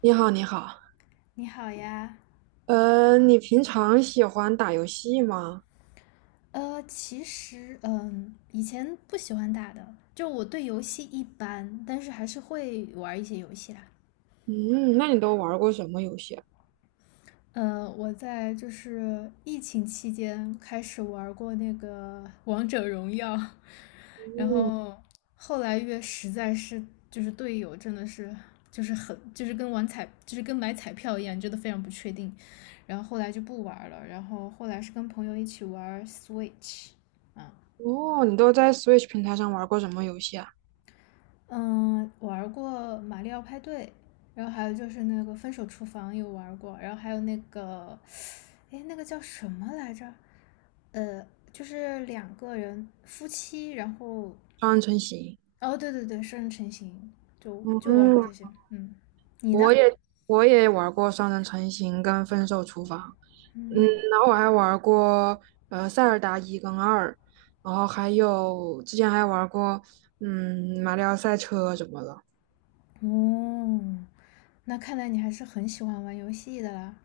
你好，你好，你好呀。你平常喜欢打游戏吗？其实，以前不喜欢打的，就我对游戏一般，但是还是会玩一些游戏啦。嗯，那你都玩过什么游戏啊？我在就是疫情期间开始玩过那个王者荣耀，然嗯，后后来越实在是就是队友真的是就是很就是跟玩彩就是跟买彩票一样，真的非常不确定，然后后来就不玩了，然后后来是跟朋友一起玩 Switch,啊。哦，你都在 Switch 平台上玩过什么游戏啊？嗯，玩过《马里奥派对》，然后还有就是那个《分手厨房》有玩过，然后还有那个，哎，那个叫什么来着？呃，就是两个人夫妻，然后，双人成行。哦，对对对，双人成行，就玩过嗯，这些。嗯，你呢？我也我也玩过双人成行跟分手厨房。嗯，嗯，然后我还玩过塞尔达一跟二，然后还有之前还玩过马里奥赛车什么的。哦，那看来你还是很喜欢玩游戏的啦。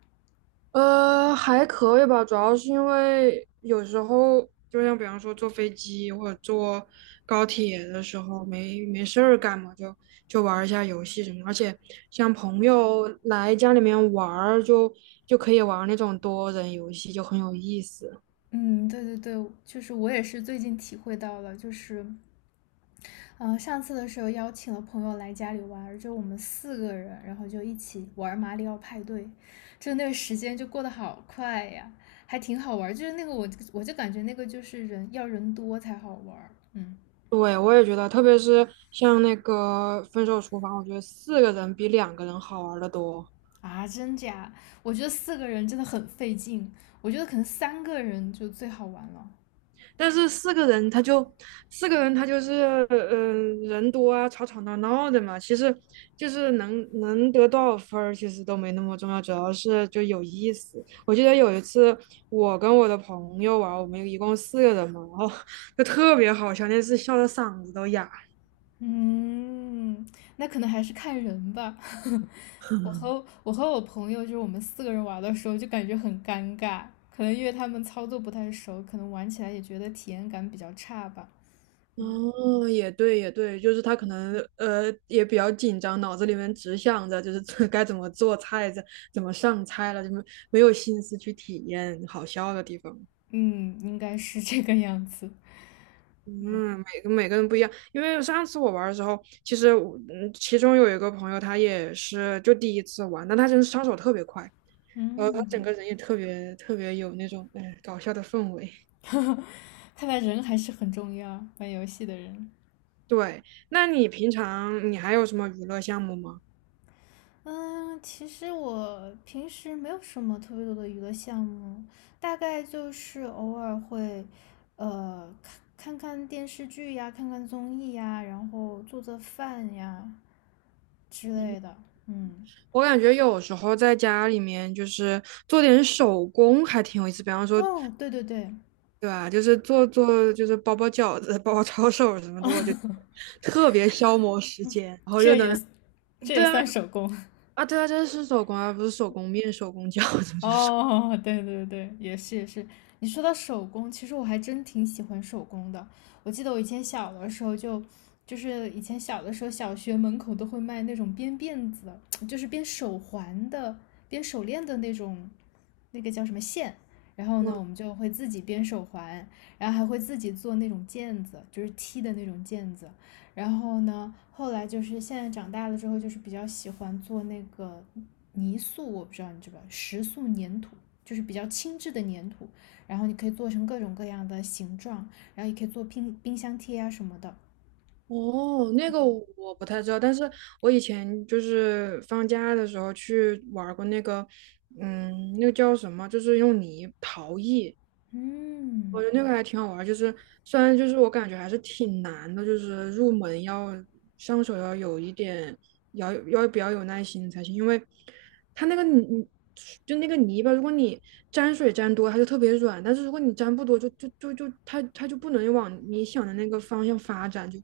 还可以吧，主要是因为有时候，就像比方说坐飞机或者坐高铁的时候，没事儿干嘛，就玩儿一下游戏什么。而且像朋友来家里面玩儿，就可以玩儿那种多人游戏，就很有意思。嗯，对对对，就是我也是最近体会到了，就是嗯，上次的时候邀请了朋友来家里玩儿，就我们四个人，然后就一起玩马里奥派对，就那个时间就过得好快呀，还挺好玩就是那个我就感觉那个就是人要人多才好玩嗯对，我也觉得，特别是像那个《分手厨房》，我觉得四个人比两个人好玩的多。啊，真假？我觉得四个人真的很费劲，我觉得可能三个人就最好玩了。但是四个人他就四个人他就是人多啊，吵吵闹闹的嘛。其实就是能得多少分儿，其实都没那么重要，主要是就有意思。我记得有一次我跟我的朋友玩我们一共四个人嘛，然后就特别好笑，那次笑的嗓子都哑。嗯，那可能还是看人吧。我和我朋友，就是我们四个人玩的时候，就感觉很尴尬，可能因为他们操作不太熟，可能玩起来也觉得体验感比较差吧。嗯哦，也对，也对，就是他可能也比较紧张，脑子里面只想着就是 该怎么做菜，怎么上菜了，就没有心思去体验好笑的地方。嗯，应该是这个样子。嗯，每个人不一样，因为上次我玩儿的时候，其实我其中有一个朋友他也是就第一次玩，但他真是上手特别快，然后他整嗯，个人也特别特别有那种哎搞笑的氛围。看来人还是很重要，玩游戏的人。对，那你平常你还有什么娱乐项目吗？嗯，其实我平时没有什么特别多的娱乐项目，大概就是偶尔会，呃，看看电视剧呀，看看综艺呀，然后做做饭呀之类的。嗯，我感觉有时候在家里面就是做点手工还挺有意思，比方说，哦，对对对，对吧？就是做做就是包饺子、包抄手什么的，我就特别消磨时间，然 后又这能。也这也对啊，算手工。啊，对啊，这是手工啊，不是手工面、手工饺子，就是手。哦，对对对，也是也是。你说到手工，其实我还真挺喜欢手工的。我记得我以前小的时候就是以前小的时候，小学门口都会卖那种编辫子的，就是编手环的、编手链的那种，那个叫什么线。然 后呢，我工。们就会自己编手环，然后还会自己做那种毽子，就是踢的那种毽子。然后呢，后来就是现在长大了之后，就是比较喜欢做那个泥塑，我不知道你知不知道，石塑粘土，就是比较轻质的粘土，然后你可以做成各种各样的形状，然后也可以做冰箱贴啊什么的。哦，那个我不太知道，但是我以前就是放假的时候去玩儿过那个，嗯，那个叫什么，就是用泥陶艺，嗯我觉得那个还挺好玩儿，就是虽然就是我感觉还是挺难的，就是入门要上手要有一点，要比较有耐心才行，因为它那个泥就那个泥巴，如果你沾水沾多，它就特别软，但是如果你沾不多，就它就不能往你想的那个方向发展，就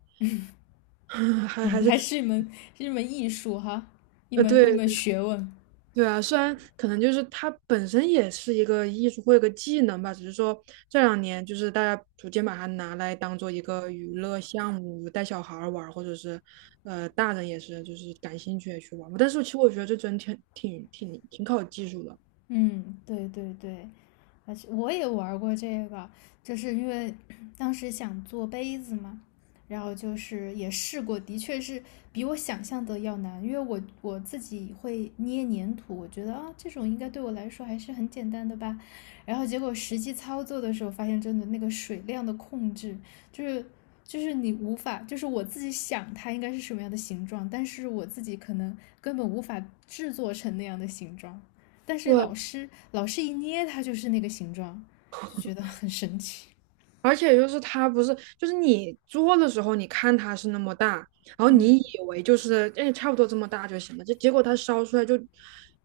还嗯，是还挺是一门是一门艺术哈，一门一对门学问。对啊，虽然可能就是它本身也是一个艺术或一个技能吧，只是说这两年就是大家逐渐把它拿来当做一个娱乐项目，带小孩儿玩儿或者是大人也是就是感兴趣也去玩儿。但是其实我觉得这真挺考技术的。嗯，对对对，而且我也玩过这个，就是因为 当时想做杯子嘛，然后就是也试过，的确是比我想象的要难，因为我自己会捏粘土，我觉得啊这种应该对我来说还是很简单的吧，然后结果实际操作的时候发现，真的那个水量的控制就是。就是你无法，就是我自己想它应该是什么样的形状，但是我自己可能根本无法制作成那样的形状。但是对，老师一捏它就是那个形状，就觉得很神奇。而且就是它不是就是你做的时候，你看它是那么大，然后嗯，你以为就是哎差不多这么大就行了，这结果它烧出来就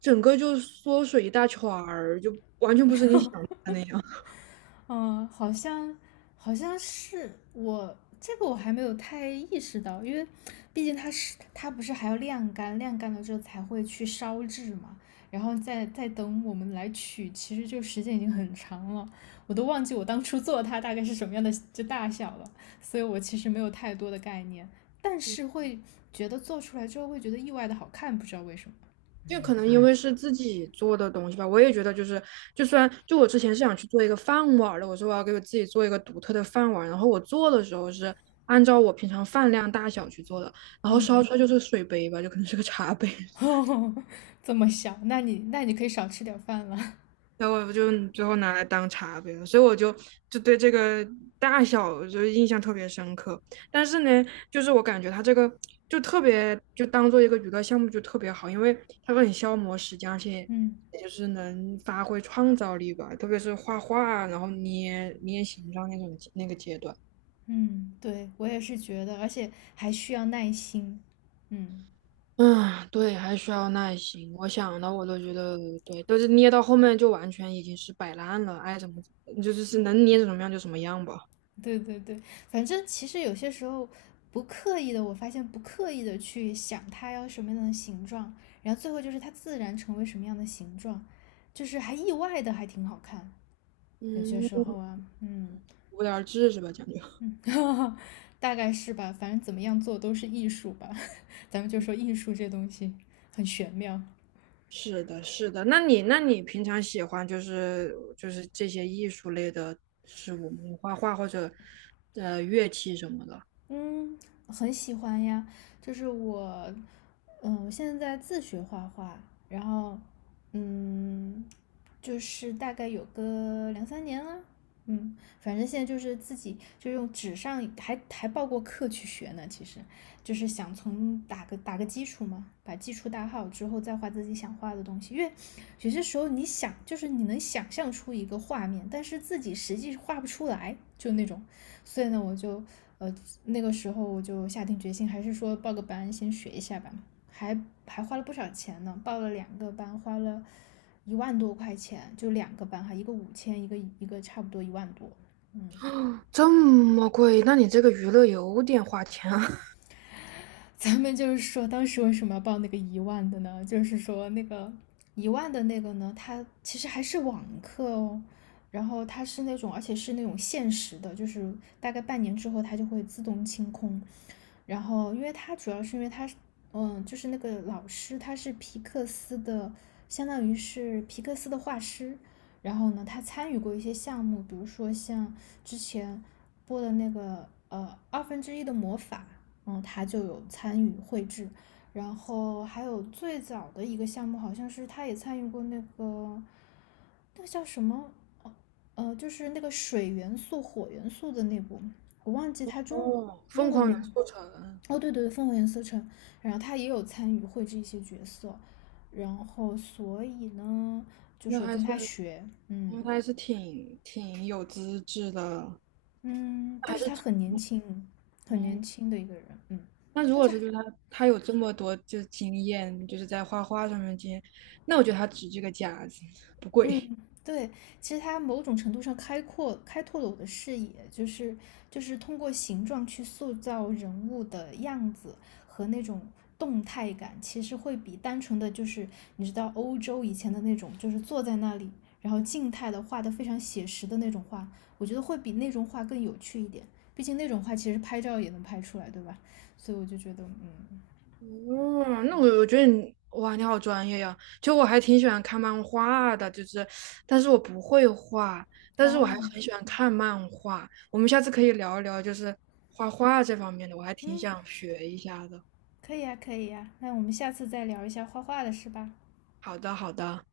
整个就缩水一大圈儿，就完全不是你想的那样。嗯，好像好像是我这个我还没有太意识到，因为毕竟它不是还要晾干，晾干了之后才会去烧制嘛，然后再等我们来取，其实就时间已经很长了，我都忘记我当初做它大概是什么样的就大小了，所以我其实没有太多的概念，但是会觉得做出来之后会觉得意外的好看，不知道为什么。就可能因为是自己做的东西吧，嗯我也觉得就是，就算就我之前是想去做一个饭碗的，我说我要给我自己做一个独特的饭碗然后我做的时候是按照我平常饭量大小去做的，然后烧嗯 出来就是水杯吧，就可能是个茶杯。这么小，那你可以少吃点饭了。然后我就最后拿来当茶杯了，所以我就就对这个大小就是印象特别深刻。但是呢，就是我感觉它这个就特别就当做一个娱乐项目就特别好，因为它很消磨时间，而且嗯也就是能发挥创造力吧，特别是画画啊，然后捏捏形状那种那个阶段。嗯，对我也是觉得，而且还需要耐心。嗯，嗯，对，还需要耐心。我想到我都觉得，对，都是捏到后面就完全已经是摆烂了，爱怎么怎么，就是是能捏成什么样就什么样吧。对对对，反正其实有些时候不刻意的，我发现不刻意的去想它要什么样的形状，然后最后就是它自然成为什么样的形状，就是还意外的还挺好看。有些时嗯。候啊，嗯无聊至是吧？讲究。嗯，大概是吧，反正怎么样做都是艺术吧，咱们就说艺术这东西很玄妙。是的，是的。那你，那你平常喜欢就是就是这些艺术类的事物吗？画画或者乐器什么的？嗯，很喜欢呀，就是我，我现在在自学画画，然后，嗯，就是大概有个两三年了，反正现在就是自己就用纸上还报过课去学呢，其实就是想从打个基础嘛，把基础打好之后再画自己想画的东西，因为有些时候你想就是你能想象出一个画面，但是自己实际画不出来，就那种。所以呢，呃那个时候我就下定决心，还是说报个班先学一下吧，还还花了不少钱呢，报了两个班，花了1万多块钱，就两个班哈，一个5000，一个差不多一万多，嗯，这么贵？那你这个娱乐有点花钱啊。咱们就是说，当时为什么要报那个一万的呢？就是说那个一万的那个呢，它其实还是网课哦，然后它是那种，而且是那种限时的，就是大概半年之后它就会自动清空。然后，因为它主要是因为它，就是那个老师他是皮克斯的，相当于是皮克斯的画师。然后呢，他参与过一些项目，比如说像之前播的那个二分之一的魔法，嗯，他就有参与绘制。然后还有最早的一个项目，好像是他也参与过那个，那个叫什么？哦，就是那个水元素、火元素的那部，我忘记他中哦，英疯文狂元名。素城，哦，对对对，《烽火连四城》，然后他也有参与绘制一些角色，然后所以呢，就那说还跟是他学，嗯那还是挺挺有资质的，嗯，还但是是他很年轻，很年嗯。轻的一个人，嗯，那如但果是是就是他他有这么多就是经验，就是在画画上面经验，那我觉得他值这个价子，不嗯，贵。对，其实它某种程度上开阔开拓了我的视野，就是就是通过形状去塑造人物的样子和那种动态感，其实会比单纯的就是你知道欧洲以前的那种，就是坐在那里，然后静态的画的非常写实的那种画，我觉得会比那种画更有趣一点。毕竟那种画其实拍照也能拍出来，对吧？所以我就觉得，嗯，哦，那我我觉得你哇，你好专业呀！就我还挺喜欢看漫画的，就是，但是我不会画，但是我还哦，很喜欢看漫画。我们下次可以聊一聊，就是画画这方面的，我还挺嗯，想学一下的。可以呀，可以呀，那我们下次再聊一下画画的事吧。好的，好的。